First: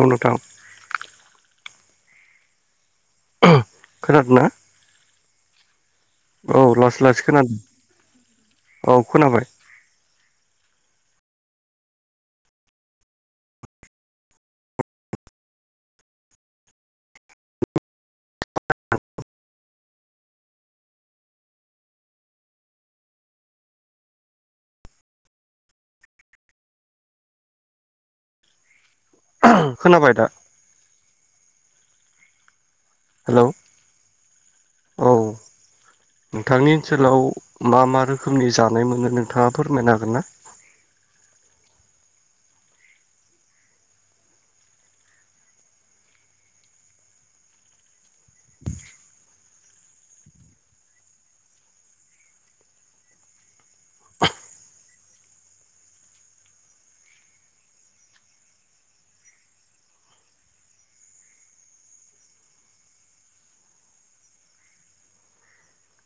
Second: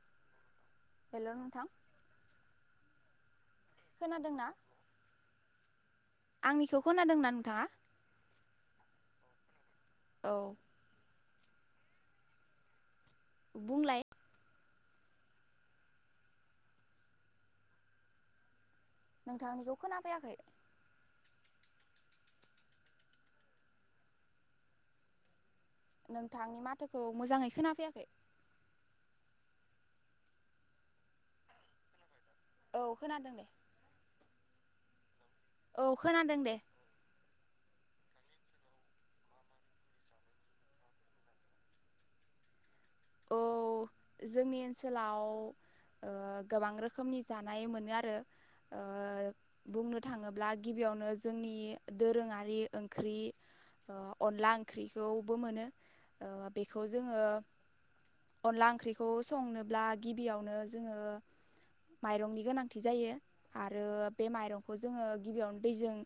औ नोंथां। हेल' नोंथां। खोनादों खोनादोंना ना? औ आंनिखौ लासै लासै खोनादोंना खोनादों नोंथाङा औ खोनाबाय। औ। बुंलाय नोंथांनिखौ खोनाफैयाखै। नोंथांनि माथोखौ मोजाङै खोनाफैयाखै। खोनाबाय दा? औ खोनादों हेलौ दे। औ औ खोनादों दे नोंथांनि ओनसोलाव मा मा रोखोमनि जानाय मोनो नोंथाङा फोरमायनो हागोन ना? औ [inaudible] जोंनि ओनसोलाव ओ गोबां रोखोमनि जानाय मोनो आरो ओ बुंनो थाङोब्ला गिबियाव यावनो जोंनि दोरोङारि ओंख्रि अनला ओंख्रिखौबो मोनो ओ बेखौ जोङो अनला ओंख्रिखौ संनोब्ला गिबियावनो जोङो माइरंनि गोनांथि जायो आरो बे माइरंखौ जोङो गिबियावनो दैजों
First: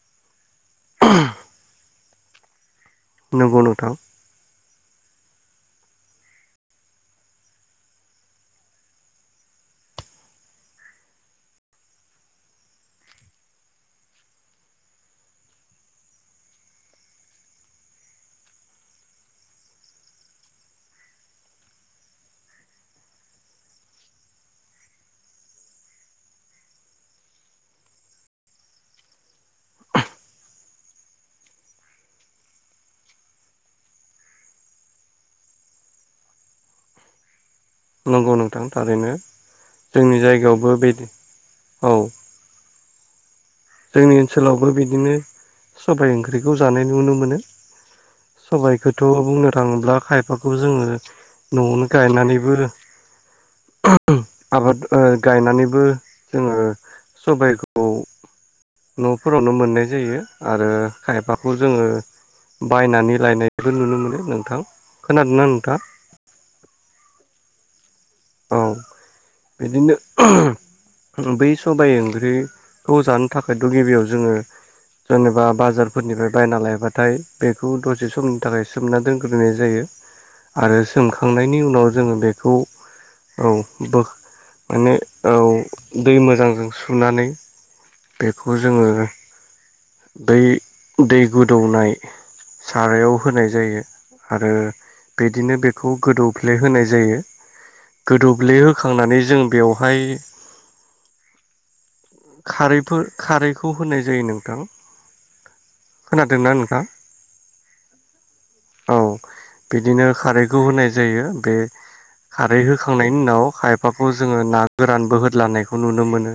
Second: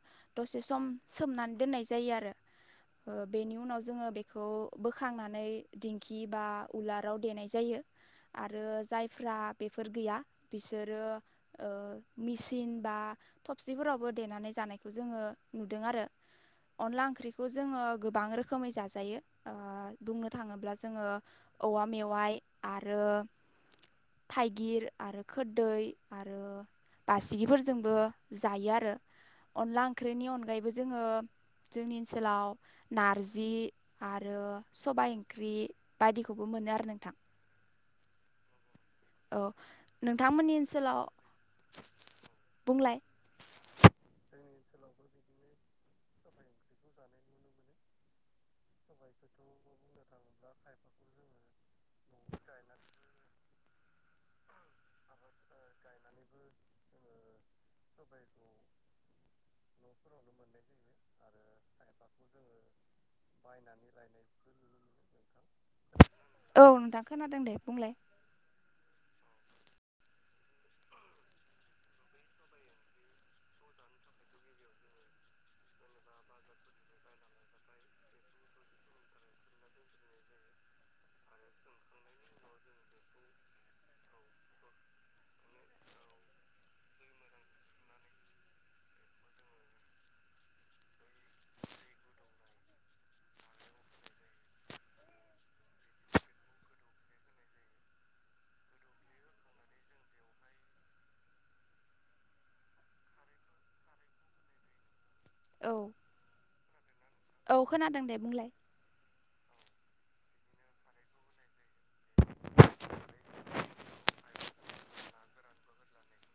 दसे सम सोमनानै दोननाय जायो आरो। [inaudible] ओ बेनि नंगौ उनाव नोंथां जोङो बेखौ बोखांनानै दिंखि बा उलाराव देनाय जायो। आरो जायफ्रा बेफोर गैया बिसोरो ओ मेसिन बा थबसिफोरावबो देनानै जानायखौ जोङो नुदों आरो। अनला ओंख्रिखौ जोङो गोबां रोखोमै जाजायो बुंनो थाङोब्ला जोङो औवा मेवाइ आरोौवव थाइगिर आरो खोरदै आरो बासिगिफोरजोंबो जायो आरो अनला ओंख्रिनि अनगायैबो जोङो जोंनि ओनसोलाव नारजि आरो सबाय ओंख्रि बायदिखौबो मोनो आरो नोंथां नांगौ नोंथां थारैनो औ जोंनि नोंथांमोननि जायगायावबो ओनसोलाव बेदि औ बुंलाय जोंनि ओनसोलावबो बिदिनो सबबाय ओंख्रिखौ जानाय नुनो मोनो सबाइखौथ' बुंनो थाङोब्ला खायफा बेखौ जोङो न'आवनो गायनानैबो आबाद गायनानैबो जोङो सबायखौ न'फोरावनो मोननाय जायो आरो खायफाखौ जोङो बायनानै लायनायबो नुनो मोनो नोंथां खोनादोंना नोंथाङा औ नोंथां खोनादों दे बुंलाय औ बिदिनो बै सबबाय ओंख्रिखौ जानो थाखायथ' गिबियाव जोङो जेनेबा बाजारफोरनिफ्राय बायना लायबाथाय बेखौ दसे समनि थाखाय सोमना दोनग्रोनाय जायो आरो सोमखांनायनि उनाव जोङो बेखौ औ ब माने औ दै मोजांजों सुनानै बेखौ जोङो बै दै गोदौनाय सारायाव होनाय जायो आरो बिदिनो बेखौ गोदौफ्ले होनाय जायो गोदौ्लेहखांनानै जों बेवहाय खारैफोर खारैखौ होनाय जायो नोंथां औ खोनादोंना नखा औ खोनादों दे बुंलाय बिदिनो खारैखौ होनाय जायो बे खारै होोखांनायनि उनाव खायफाखौ जोङो ना गोरान बोहदलानायखौ नुनो मोनो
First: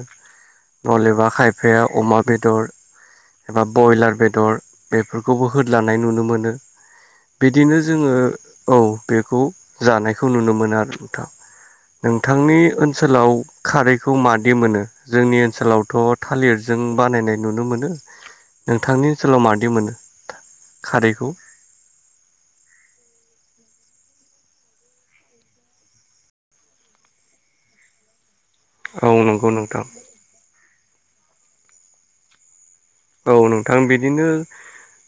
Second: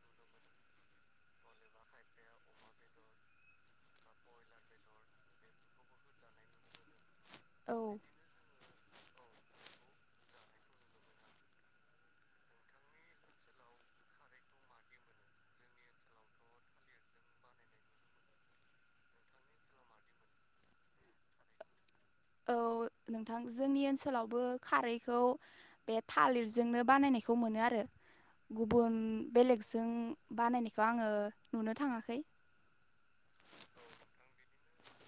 नलेबा खायफाया अमा बेदर एबा ब्रयलार बेदर बेफोरखौबो होद्लानाय नुनो मोनो औ बिदिनो जोङो औ बेखौ जानायखौ नुनो मोनो आरो नोंथां‌ नोंथांनि ओनसोलाव खारैखौ मादि मोनो जोंनि ओनसोलावथ' थालिरजों बानायनाय नुनो मोनो नोंथांनि ओनसोलाव माददि होनो खारैखौ औ नोंथां जोंनि ओनसोलावबो खारैखौ बे थालिरजोंनो बानायनायखौ मोनो आरो। [inaudible] गुबुन औ नंगौ नोंथां बेलेगजों बानायनायखौ आङो नुनो थाङाखै। औ नोंथां बिदिनो।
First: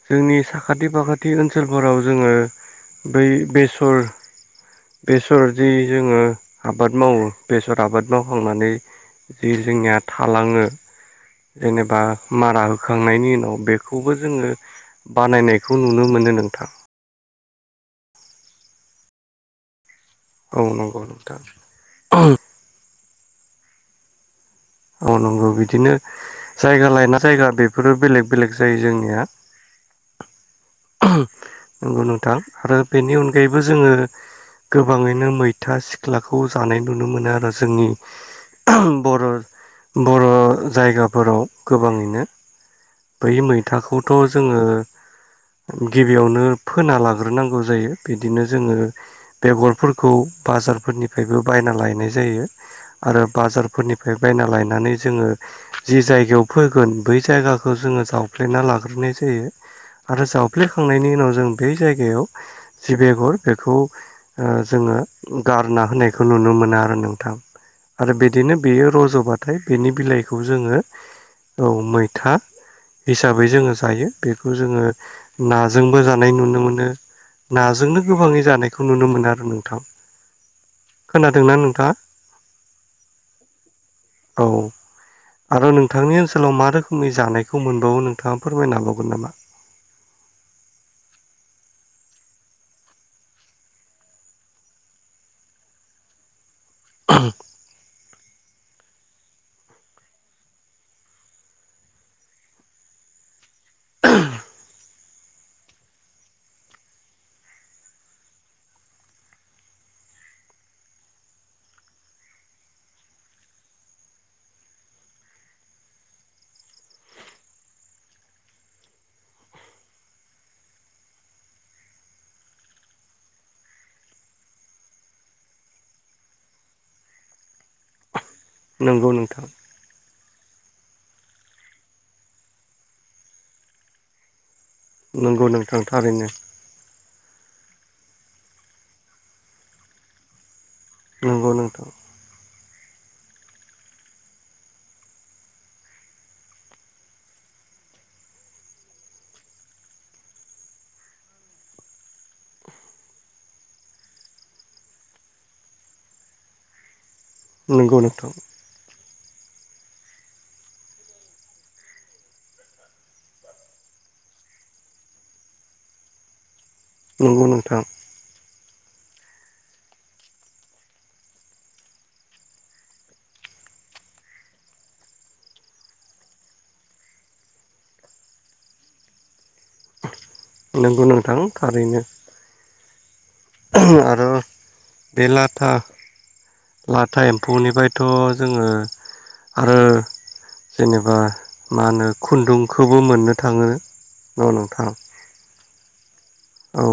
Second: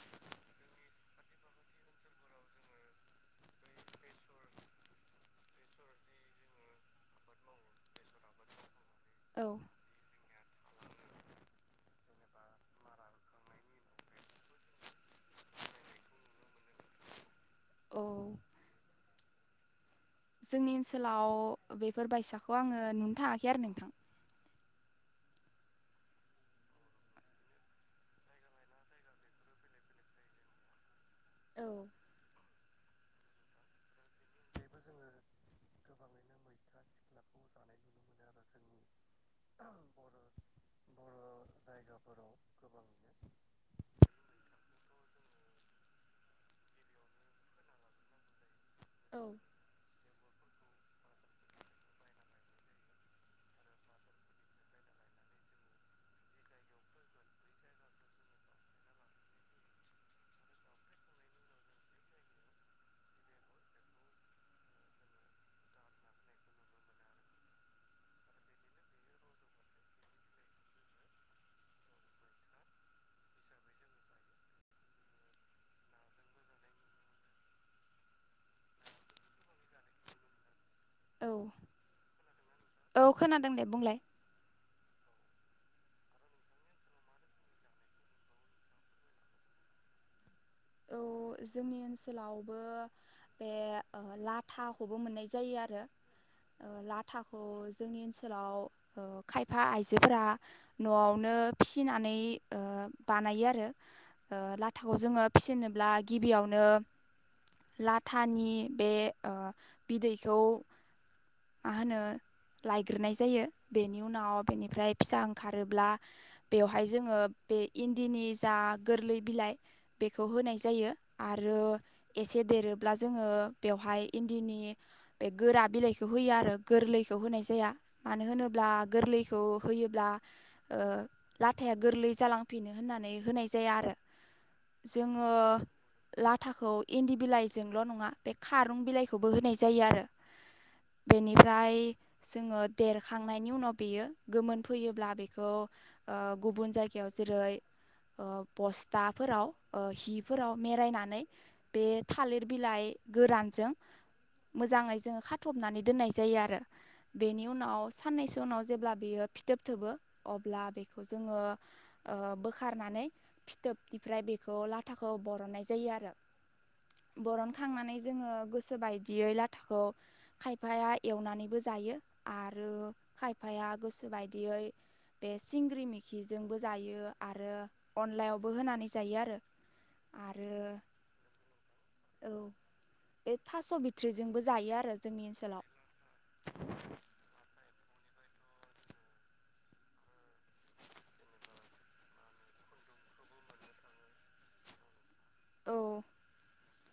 जोंनि साखाथि फाखाथि ओनसोलफोराव जोङो बै बेसर बेसर जि जोङो आबाद मावो बेसर आबाद मावखांनानै औ जि जोंनिया थालाङो जेनेबा मारा। बोखांनायनि उनाव बेखौबो जोङो बानायनायखौ नुनो मोनो नोंथां औ औ जोंनि नंगौ नोंथां ओनसोलाव बेफोर बायसाखौ आङो नुनो थाङाखै आरो नोंथां औ नंगौ बिदिनो जायगा लायना जायगा बेफोरो बेलेग बेलेग जायो जोंनिया औ नंगौ नोंथां आरो बेनि अनगायैबो जोङो गोबाङैनो मैथा सिख्लाखौ जानाय नुनो मोनो आरो जोंनि बर' बर' जायगाफोराव गोबाङैनो बै मैथाखौ थ' जोङो गिबियावनो फोना लाग्रोनांगौ जायो बिदिनो जोङो औ बे गलफोरखौ खौ बाजारफोरनिफ्रायबो बायना लायनाय जायो आरो बाजारफोरनिफ्राय- बायना लायनानै जोङो जि जायगायाव फोगोन बै जायगाखौ जोङो जावफ्लेना लाग्रोनाय ज फोयो। आरो जावफ्लेखांनायनि उनाव जों बे जायगायाव जि बेगर बेखौ ओ जोँ ओ गारना होनायखौ नुनो मोना आरो नोंथां आरो बिदिनो बेयो र- ज'बाथाय बेनि बिलाइखौ जोङो औ मैथा। हिसाबै जोङो जायो बेखौ जोङो नाजोंबो जानाय नुनो मोनो। नाजोंनो गोबाङै जानायखौ नुनो मोनो आरो नोंथां। औ खोनादोंना औ खोनादों दे बुंलाय। नोंथाङा औ। आरो नोंथांनि ओनसोलाव मा रोखोमनि जानायखौ मोनबावो नोंथाङा फोरमायनो हाबावगोन नामा? औ जोंनि ओनसोलावबो। बे लाथाखौबो मोननाय जायो आरो लाथाखौ जोंनि ओनसोलाव। ओनसोलाव ओ खायफा आइजोफोरा न'आवनो फिसिनानै ओ बा लायो आरो लाथाखौ जोङो फिसिनोब्ला गिबियावनो- लाथानि बे बिदैखौ। मा होनो लायग्रोनाय जायो बेनि उनाव बेनिफ्राय फिसा ओंखारोब्ला- बेवहाय जोङो बे इन्दिनि जा गोरलै बिलाइ बेखौ होनाय जायो। आरो एसे देरोब्ला जोङो बेवहाय इन्दिनि बे गोरा बिलाइखौ बेखौ होयो आरो गोरलैखौ होनाय जाया मानो होनोब्ला नंगौ गोरलैखौ नोंथां होयोब्ला। ओ लाथाया गोरलै जालांफिनो होननानै होनाय जाया आरो। जोङो नंगौ नोंथां थारैनो लाथाखौ इन्दि बिलाइजोंल' नङा बे खारुं बिलाइखौबो होनाय जायो आरो। नंगौ बेनिफ्राय नोंथां जोङो देरखांनायनि उनाव बेयो गोमोन फैयोब्ला बेखौ ओ गुबुन जायगायाव जेरै- ओ बस्थाफोराव ओ हि फोराव मेरायनानै बे थालिर बिलाइ गोरानजों मोजाङै जोङो खाथबनानै दोननाय जायो आरो। बेनि उनाव नंगौ नोंथां साननैसो उनाव जेब्ला बियो। फिथोब थोबो अब्ला बेखौ जोङो बोखारनानै फिथोबनिफ्राय बेखौ लाथ- थाखौ बरननाय जायो आरो नंगौ नोंथां बरनखांनानै जोङो गोसो बाय- दियै लाथाखौ खायफाया एवनानैबो जायो आरो खायफाया गोसो बायदियै बे सिंग्रि मेखिजोंबो जायो आरो अनलायावबो होनानै जायो आरो। आरो नोंगौ नांथां थारैनो औ बे थास' आरो बिथ्रिजोंबो जायो आरो बे जोंनि लाथा ओनसोलाव थ' जोङो आरो जेनेबा मा होनो खुन्दुंखौबो मोननो थाङो ना नोंथां औ औ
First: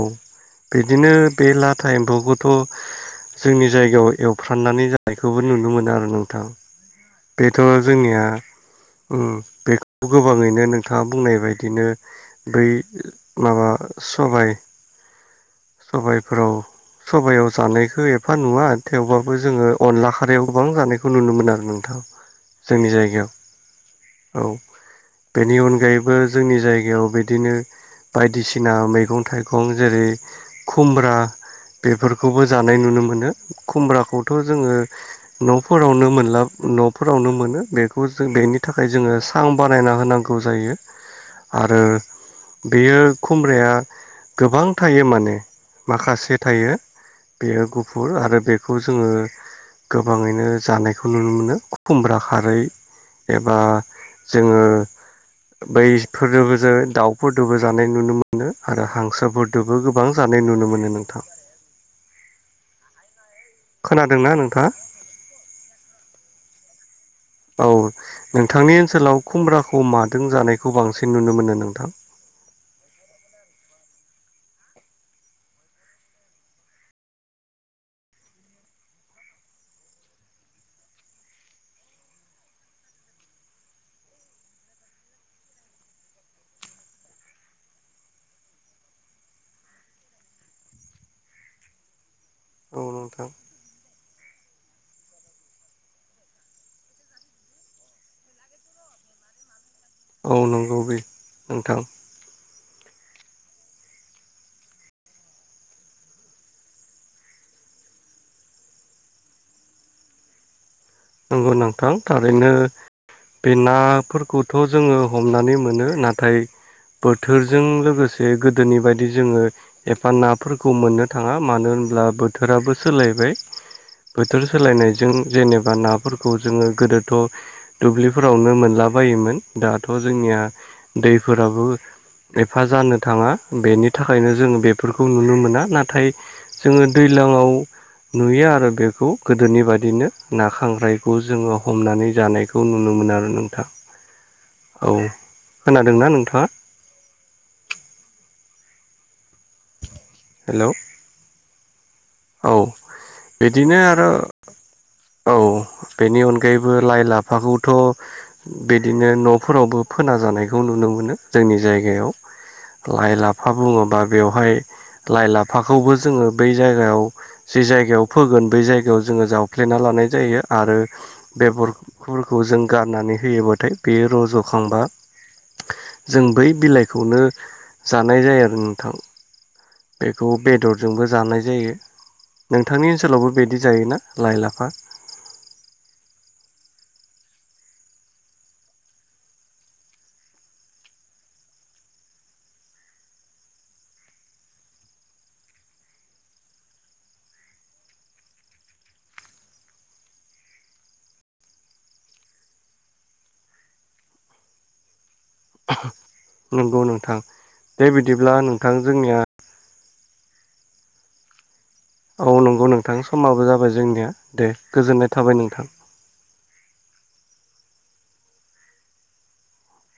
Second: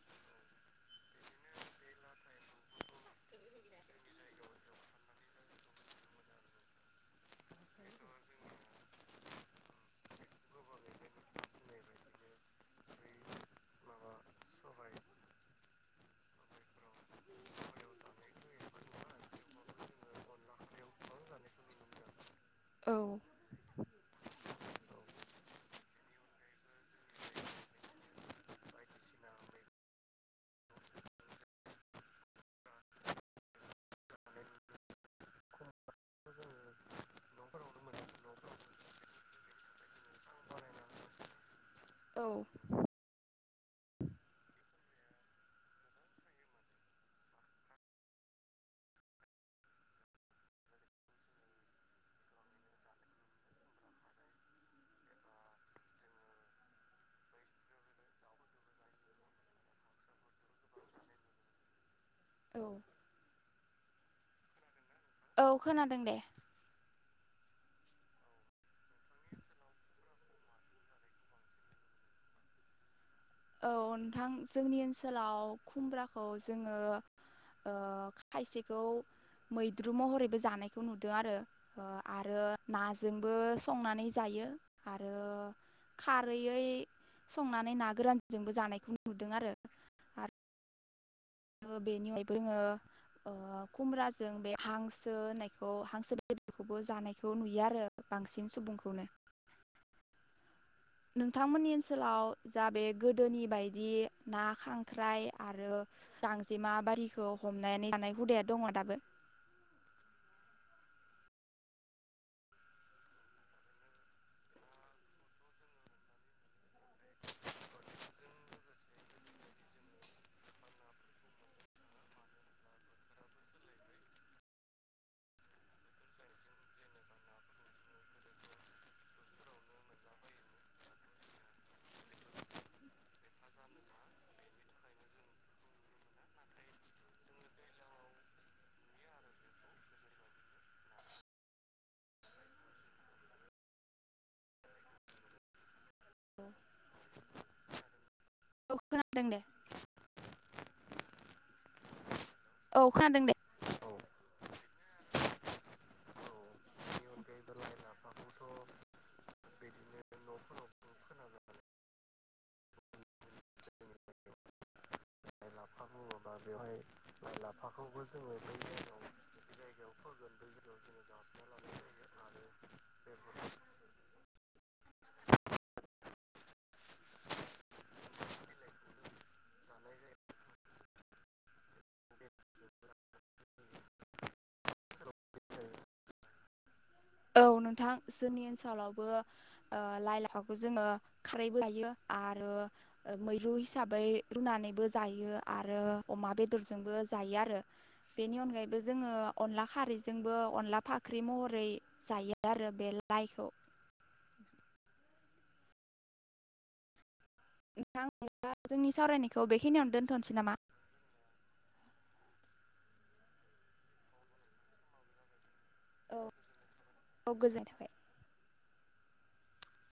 बिदिनो बे लाथा एम्फौखौथ' जोंनि जायगायाव एवफ्राननानै जानायखौबो नुनो मोनो आरो नोंथां बेथ' जोंनिया उम बेखौ गोबाङैनो नोंथाङा बुंनाय बायदिनो बै माबा सबाइफ्राव सबाइयाव जानायखौ एफा नुवा थेवबाबो जोङो अनला खारैयाव गोबां जानायखौ नुनो मोन आरो नोंथां औ जोंनि औ जायगायाव औ बेनि अनगायैबो जोंनि जायगायाव बिदिनो बायदिसिना मैगं मैगं थाइगं जेरै खुमब्रा बेफोरखौबो जानाय नुनो मोनो खुमब्राखौथ' जोङो न'फोरावनो मोनला न'फोरावनो मोनो बेखौ जों बेनि थाखाय जोङो सां बानायना होनांगौ जायो आरो औ बेयो खुमब्राया गोबां थायो माने माखासे थायो बेयो गुफुर आरो बेखौ जोङो गोबाङैनो जानायखौ नुनो मोनो खुमब्रा खारै एबा जोङो बैफोरजोंबो जो दाउफोरदोबो जानाय नुनो मोनो आरो हांसोफोरदोबो गोबां जानाय नुनो मोनो नोंथां औ खोनादोंना नोंथाङा औ खोनादों दे औ नोंथांनि ओनसोलाव खुमब्राखौ मादों जानायखौ बांसिन नुनो मोनो नोंथां [unintelligible] औ नोंथां जोंनि ओनसोलाव खुमब्राखौ जोङो ओ खायसेखौ मैद्रु महरैबो जानायखौ नुदों आरो ओ आरो नाजोंबो संनानै जायो आरो खारैयै संनानै ना गोरान जोंबो जानाय नुदों आरो आ- रो बेनि अनगायैबो जोङो औ नोंथां ओ खुम्रा जों बे हांसो होननायखौ हांसो बेदरखौबो जानायखौ नुयो आरो बांसिन सुबुंखौनो औ नं- नोंथांमोननि ओनसोलाव जा बे गोदोनि बायदि ना खांख्राइ आरो गांजेमा बारिखौ हमनानै नाय हुदाया दङ दाबो [unintelligible] नंगौ नोंथां थारैनो बे नाफोरखौथ जोङो हमनानै मोनो नाथाय बोथोरजों लोगोसे गोदोनि बादि जोङो एफा नाफोरखौ मोननो थाङा मानो होमब्ला बोथोराबो सोलायबाय बोथोर सोलायनायजों जेनेबा ना फोरखौ जोङो गोदोथ' दुब्लिफोरावनो मोनला बायोमोन दाथ' जोंनिया दैफोराबो एफा जानो थाङा बेनि थाखायनो जों बेफोरखौ नुनो मोना नाथाय जों दै ज्लाङाव नुयो आरो बेखौ गोदोनि बायदिनो ना खांख्राइ बेखौ जोङो हमनानै जानायखौ नुनो मोनो आरो नोंथां औ खोनादोंना नोंथाङा औ खोनादों दे हेलौ औ खोनादों दे बिदिनो आरो औ बेनि अनगायैबो लाइ लाफाखौथ' बिदिनो न'फोरावबो फोनाजानायखौ नुनो मोनो जोंनि जायगायाव लाइ लाफा बुङोबा बेवहाय लाइ लाफाखौबो जोङो बै जायगायाव जि जायगायाव फोगोन बै जायगायाव जोङो जावफ्लेना लानाय जायो आरो बेगर- खौ जों गारनानै होयोबाथाय बेयो रज'खांबा जों बै बिलाइखौनो जानाय जायो आरो नोंथां बेखौ बेदरजोंबो जानाय जायो नोंथांनि ओनसोलावबो बिदि जायोना लाइ लाफा औ नोंथां जोंनि ओनसोलावबो ओ लाइ लाफाखौ जोङो खारैबो जायो आरो मैरु हिसाबै रुनानैबो जायो आरो अमा बेदरजोंबो जायो आरो बेनि अनगायैबो जोङो अनला खारैजोंबो अनला फाख्रि महरै जायो आरो बे लाइखौ नंगौ नोंथां दे नोंथां बिदिब्ला नोंथां जोंनिया दोनथनिसै नामा औ नंगौ नोंथां समाबो जाबाय जोंनिया दे गोजोननाय थाबाय नोंथां औ औ गोजोननि थाबाय।